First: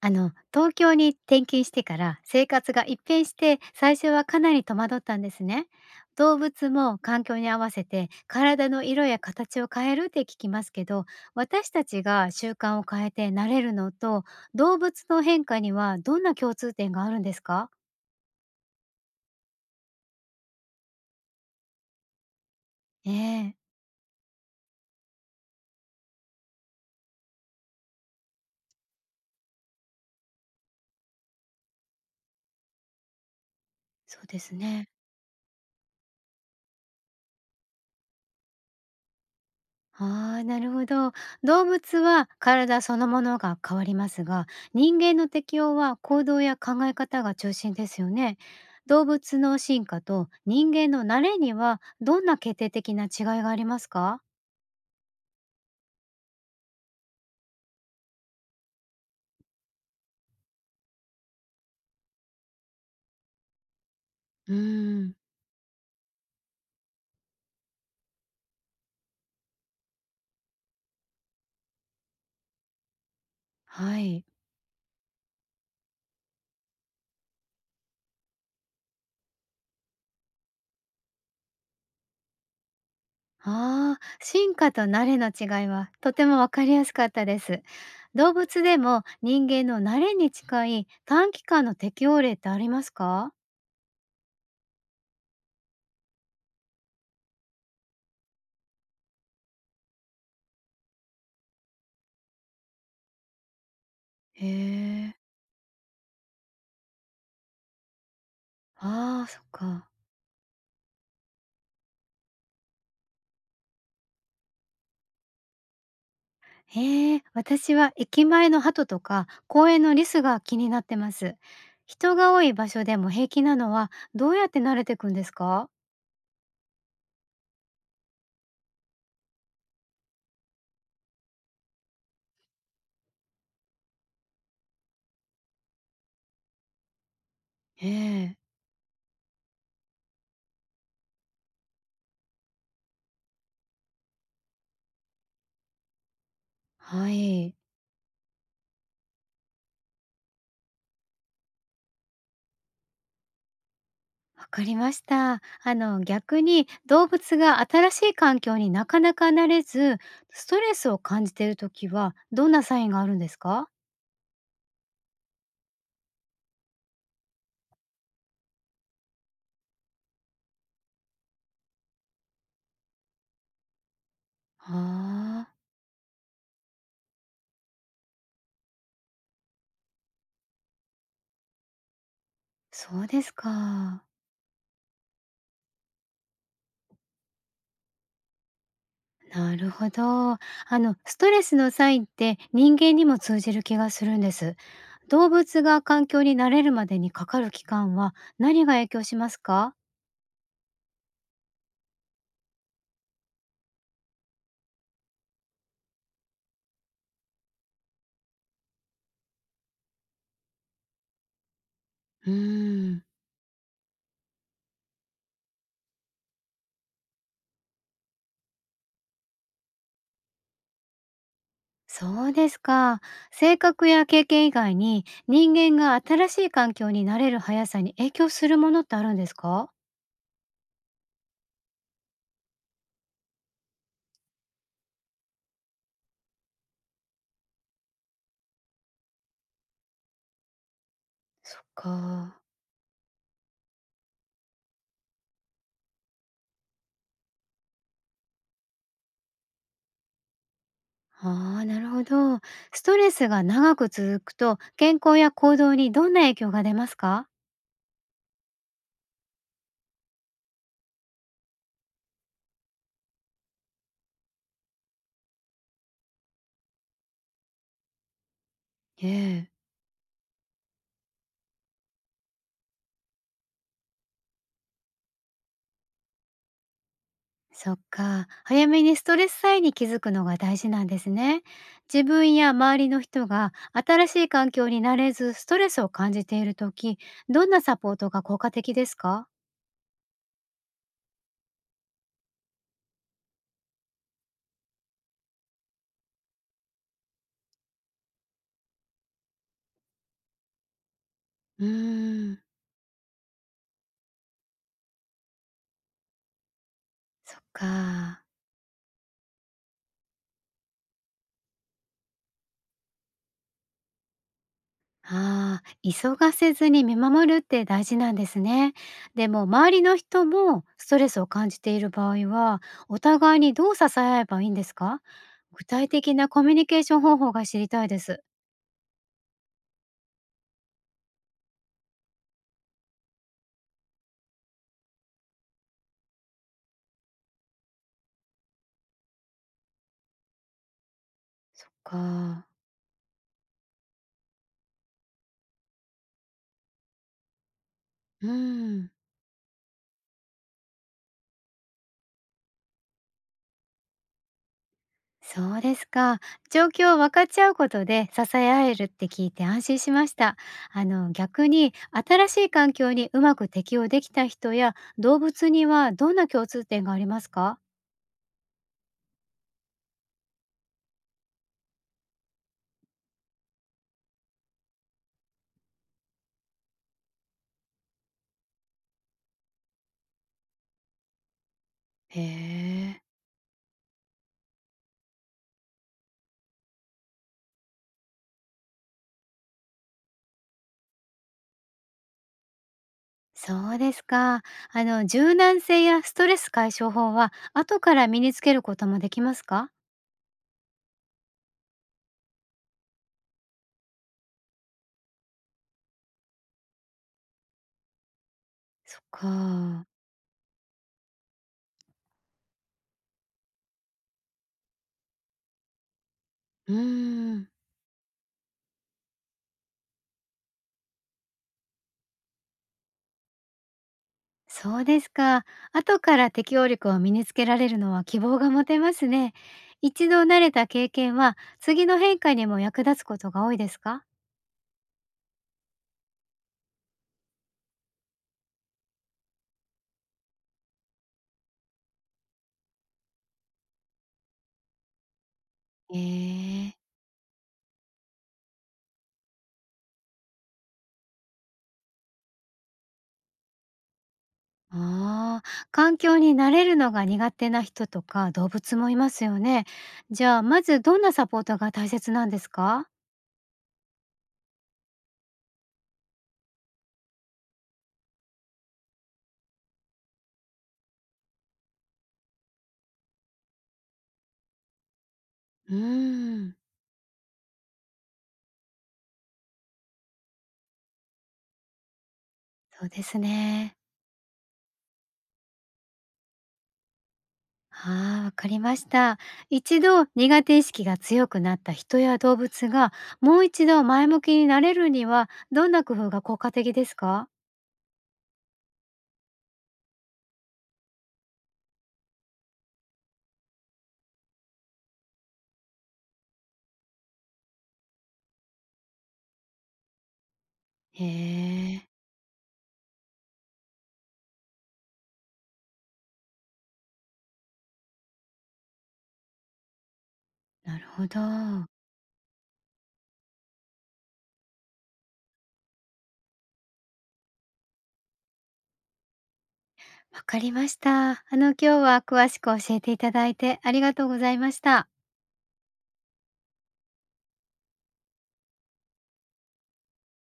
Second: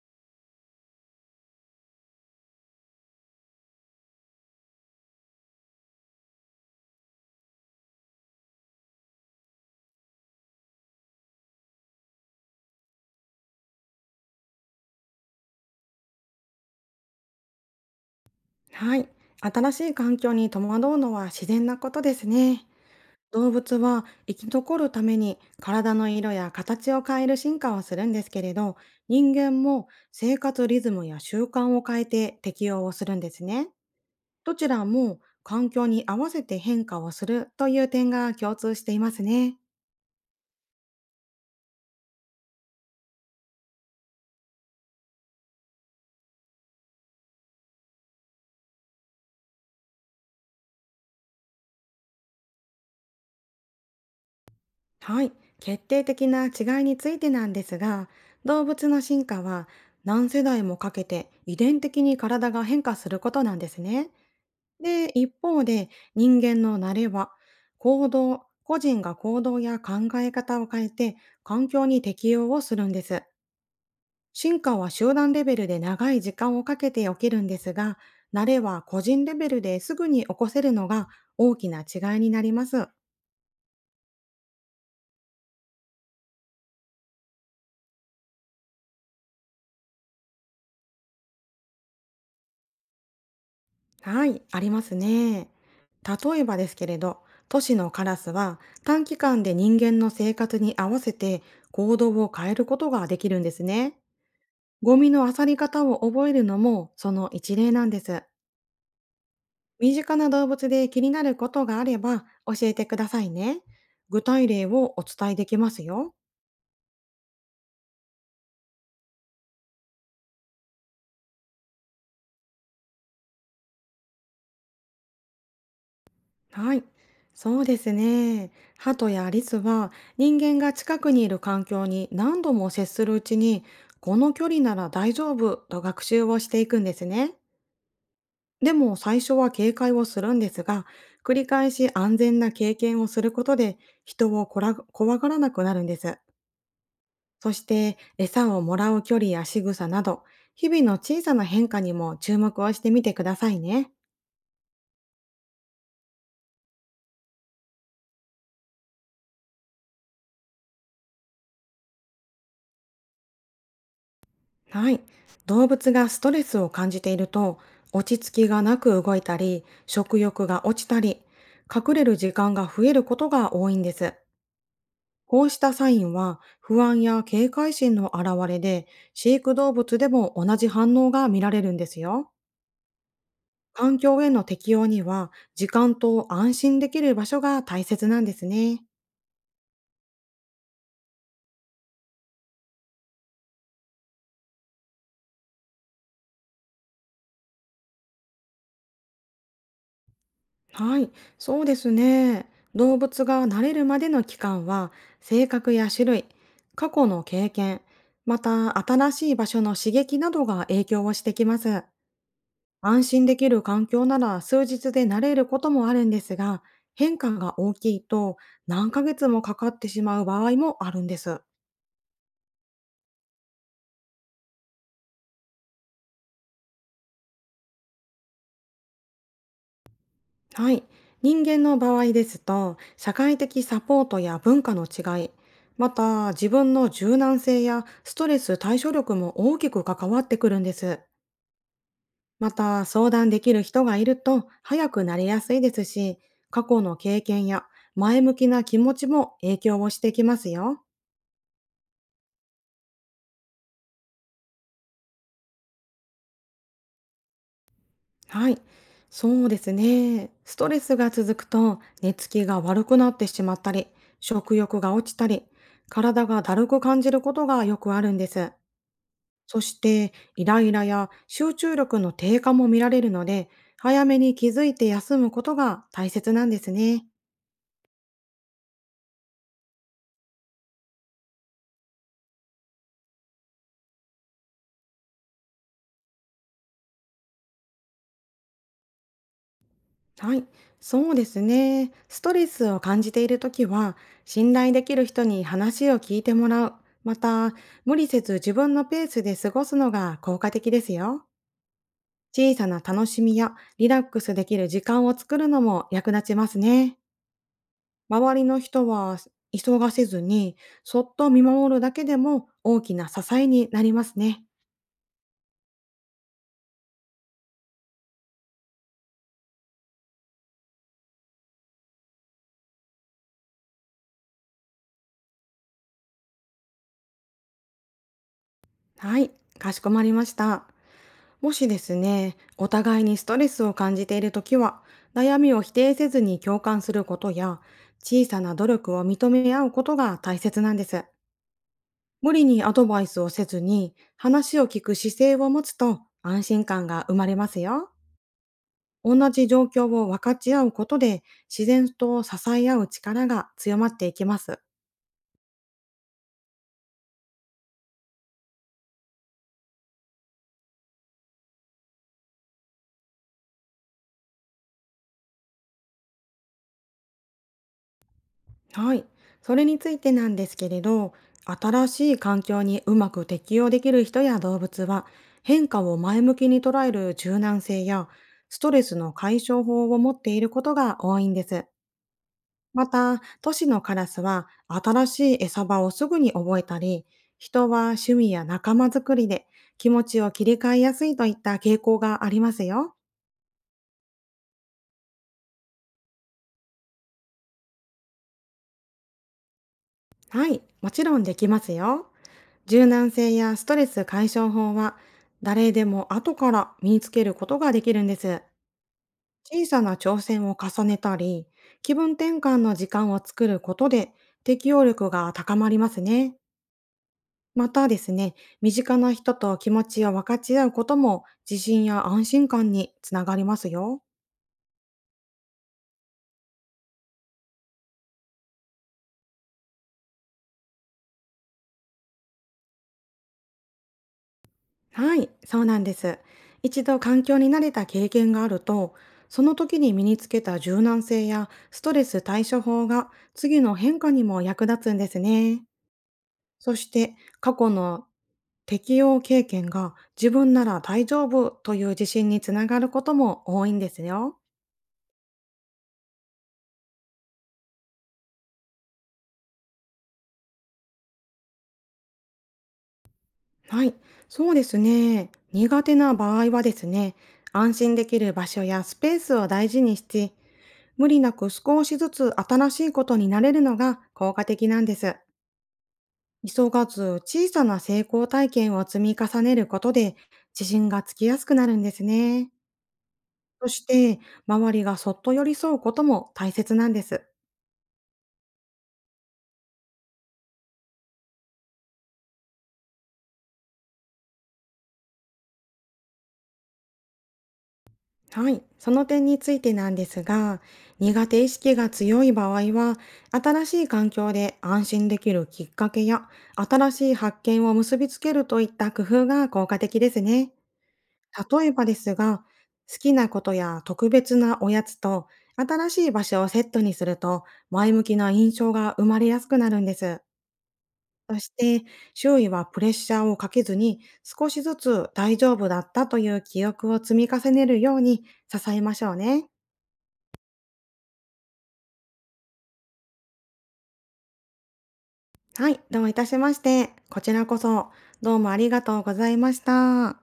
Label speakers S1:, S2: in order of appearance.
S1: 東京に転勤してから生活が一変して、最初はかなり戸惑ったんですね。動物も環境に合わせて体の色や形を変えるって聞きますけど、私たちが習慣を変えて慣れるのと動物の変化にはどんな共通点があるんですか？
S2: はい。新しい環境に戸惑うのは自然なことですね。
S1: え
S2: 動
S1: え、
S2: 物は生き残るために体の色や形を変える進化をするんですけれど、人間も生活リズムや習慣を変えて適応をするんですね。
S1: そうで
S2: ど
S1: す
S2: ちら
S1: ね。
S2: も環境に合わせて変化をするという点が共通していますね。
S1: ああ、なるほど。動物は体そのものが変わりますが、人間の適応は行動や考え方が中心ですよね。動物の進化と人間の慣れにはどんな決定的な違いがありますか？
S2: はい。決定的な違いについてなんですが、動物の進化は何世代もかけて遺伝的に体が変化することなんですね。
S1: うー
S2: で、
S1: ん、
S2: 一方で人間の慣れは、行動、個人が行動や考え方を変えて環境に適応をするんです。
S1: はい。
S2: 進化は集団レベルで長い時間をかけて起きるんですが、慣れは個人レベルですぐに起こせるのが大きな違いになります。
S1: ああ、進化と慣れの違いはとてもわかりやすかったです。動物でも人間の慣れに近い短期間の適応例ってありますか？
S2: はい、ありますね。例えばですけれど、都市のカラスは短期間で人間の生活に合わせて行動を変えることができるんですね。
S1: へ
S2: ゴミ
S1: え。
S2: の漁り方を覚えるのもその一例なんです。
S1: ああー、そっか。
S2: 身近な動物で気になることがあれば教えてくださいね。具体例をお伝えできますよ。
S1: へえ、私は駅前の鳩とか公園のリスが気になってます。人が多い場所でも平気なのはどうやって慣れていくんですか？
S2: はい。そうですね。ハトやリスは、人間が近くにいる環境に何度も接するうちに、この距離なら大丈夫と学習をしていくんですね。
S1: ええ、
S2: でも、最初は警戒をするんですが、繰り返し安全な経験をすることで人をこら怖がらなくなるんです。
S1: は
S2: そ
S1: い。
S2: して、餌をもらう距離や仕草など、日々の小さな変化にも注目をしてみてくださいね。
S1: わかりました。逆に動物が新しい環境になかなか慣れず、ストレスを感じているときはどんなサインがあるんですか？
S2: はい。動物がストレスを感じていると、落ち着きがなく動いたり、食欲が落ちたり、隠れる時間が増えることが多いんです。
S1: あ
S2: こう
S1: あ、
S2: したサインは不安や警戒心の表れで、飼育動物でも同じ反応が見られるんですよ。
S1: そうです
S2: 環
S1: か。
S2: 境への適応には、時間と安心できる場所が大切なんですね。
S1: なるほど。ストレスのサインって人間にも通じる気がするんです。動物が環境に慣れるまでにかかる期間は何が影響しますか？
S2: はい、そうですね。動物が慣れるまでの期間は、性格や種類、過去の経験、また新しい場所の刺激などが影響をしてきます。
S1: うーん、
S2: 安心できる環境なら数日で慣れることもあるんですが、変化が大きいと、何ヶ月もかかってしまう場合もあるんです。
S1: そうですか。性格や経験以外に人間が新しい環境に慣れる速さに影響するものってあるんですか？
S2: はい。人間の場合ですと、社会的サポートや文化の違い、また自分の柔軟性やストレス対処力も大きく関わってくるんです。
S1: そっか。
S2: また、相談できる人がいると早くなりやすいですし、過去の経験や前向きな気持ちも影響をしてきますよ。
S1: ああー、なるほど。ストレスが長く続くと健康や行動にどんな影響が出ますか？
S2: はい。そうですね。ストレスが続くと寝つきが悪くなってしまったり、食欲が落ちたり、体がだるく感じることがよくあるんです。
S1: ええ、
S2: そして、イライラや集中力の低下も見られるので、早めに気づいて休むことが大切なんですね。
S1: そっか。早めにストレスさえに気づくのが大事なんですね。自分や周りの人が新しい環境になれずストレスを感じているとき、どんなサポートが効果的ですか？
S2: はい、そうですね。ストレスを感じているときは、信頼できる人に話を聞いてもらう。また、無理せず自分のペースで過ごすのが効果的ですよ。
S1: うーん、
S2: 小さな楽しみやリラックスできる時間を作るのも役立ちますね。
S1: そっか。
S2: 周りの人は、急がせずに、そっと見守るだけでも大きな支えになりますね。
S1: ああ、急がせずに見守るって大事なんですね。でも周りの人もストレスを感じている場合は、お互いにどう支え合えばいいんですか？具体的なコミュニケーション方法が知りたいです。
S2: はい、かしこまりました。もしですね、お互いにストレスを感じているときは、悩みを否定せずに共感することや、小さな努力を認め合うことが大切なんです。
S1: そっ
S2: 無理
S1: か。
S2: にアドバイスをせずに、話を聞く姿勢を持つと安心感が生まれますよ。
S1: うん。
S2: 同じ状況を分かち合うことで、自然と支え合う力が強まっていきます。
S1: そうですか。状況を分かち合うことで支え合えるって聞いて安心しました。逆に新しい環境にうまく適応できた人や動物にはどんな共通点がありますか？
S2: はい。それについてなんですけれど、新しい環境にうまく適応できる人や動物は、変化を前向きに捉える柔軟性や、ストレスの解消法を持っていることが多いんです。
S1: へ
S2: ま
S1: え。
S2: た、都市のカラスは新しい餌場をすぐに覚えたり、人は趣味や仲間づくりで気持ちを切り替えやすいといった傾向がありますよ。
S1: そうですか。柔軟性やストレス解消法は後から身につけることもできますか？
S2: はい、もちろんできますよ。柔軟性やストレス解消法は、誰でも後から身につけることができるんです。
S1: そっ
S2: 小さ
S1: か。
S2: な挑戦を重ねたり、気分転換の時間を作ることで、適応力が高まりますね。
S1: うーん、
S2: またですね、身近な人と気持ちを分かち合うことも、自信や安心感につながりますよ。
S1: そうですか。後から適応力を身につけられるのは希望が持てますね。一度慣れた経験は次の変化にも役立つことが多いですか？
S2: はい、そうなんです。一度環境に慣れた経験があると、その時に身につけた柔軟性やストレス対処法が次の変化にも役立つんですね。
S1: えー、
S2: そして、過去の適応経験が自分なら大丈夫という自信につながることも多いんですよ。
S1: ああー、環境に慣れるのが苦手な人とか動物もいますよね。じゃあまずどんなサポートが大切なんですか？
S2: はい、そうですね。苦手な場合はですね、安心できる場所やスペースを大事にして、無理なく少しずつ新しいことに慣れるのが効果的なんです。
S1: うーん、
S2: 急がず小さな成功体験を積み重ねることで自信がつきやすくなるんですね。
S1: そうです
S2: そ
S1: ね。
S2: して、周りがそっと寄り添うことも大切なんです。
S1: ああ、わかりました。一度苦手意識が強くなった人や動物がもう一度前向きになれるにはどんな工夫が効果的ですか？
S2: はい。その点についてなんですが、苦手意識が強い場合は、新しい環境で安心できるきっかけや、新しい発見を結びつけるといった工夫が効果的ですね。
S1: へ
S2: 例え
S1: え、
S2: ばですが、好きなことや特別なおやつと新しい場所をセットにすると、前向きな印象が生まれやすくなるんです。
S1: なるほど。
S2: そし
S1: わ
S2: て、周囲はプレッシャーをかけずに、少しずつ大丈夫だったという記憶を積み重ねるように支えましょうね。
S1: かりました。今日は詳しく教えていただいてありがとうございました。
S2: はい、どういたしまして。こちらこそ、どうもありがとうございました。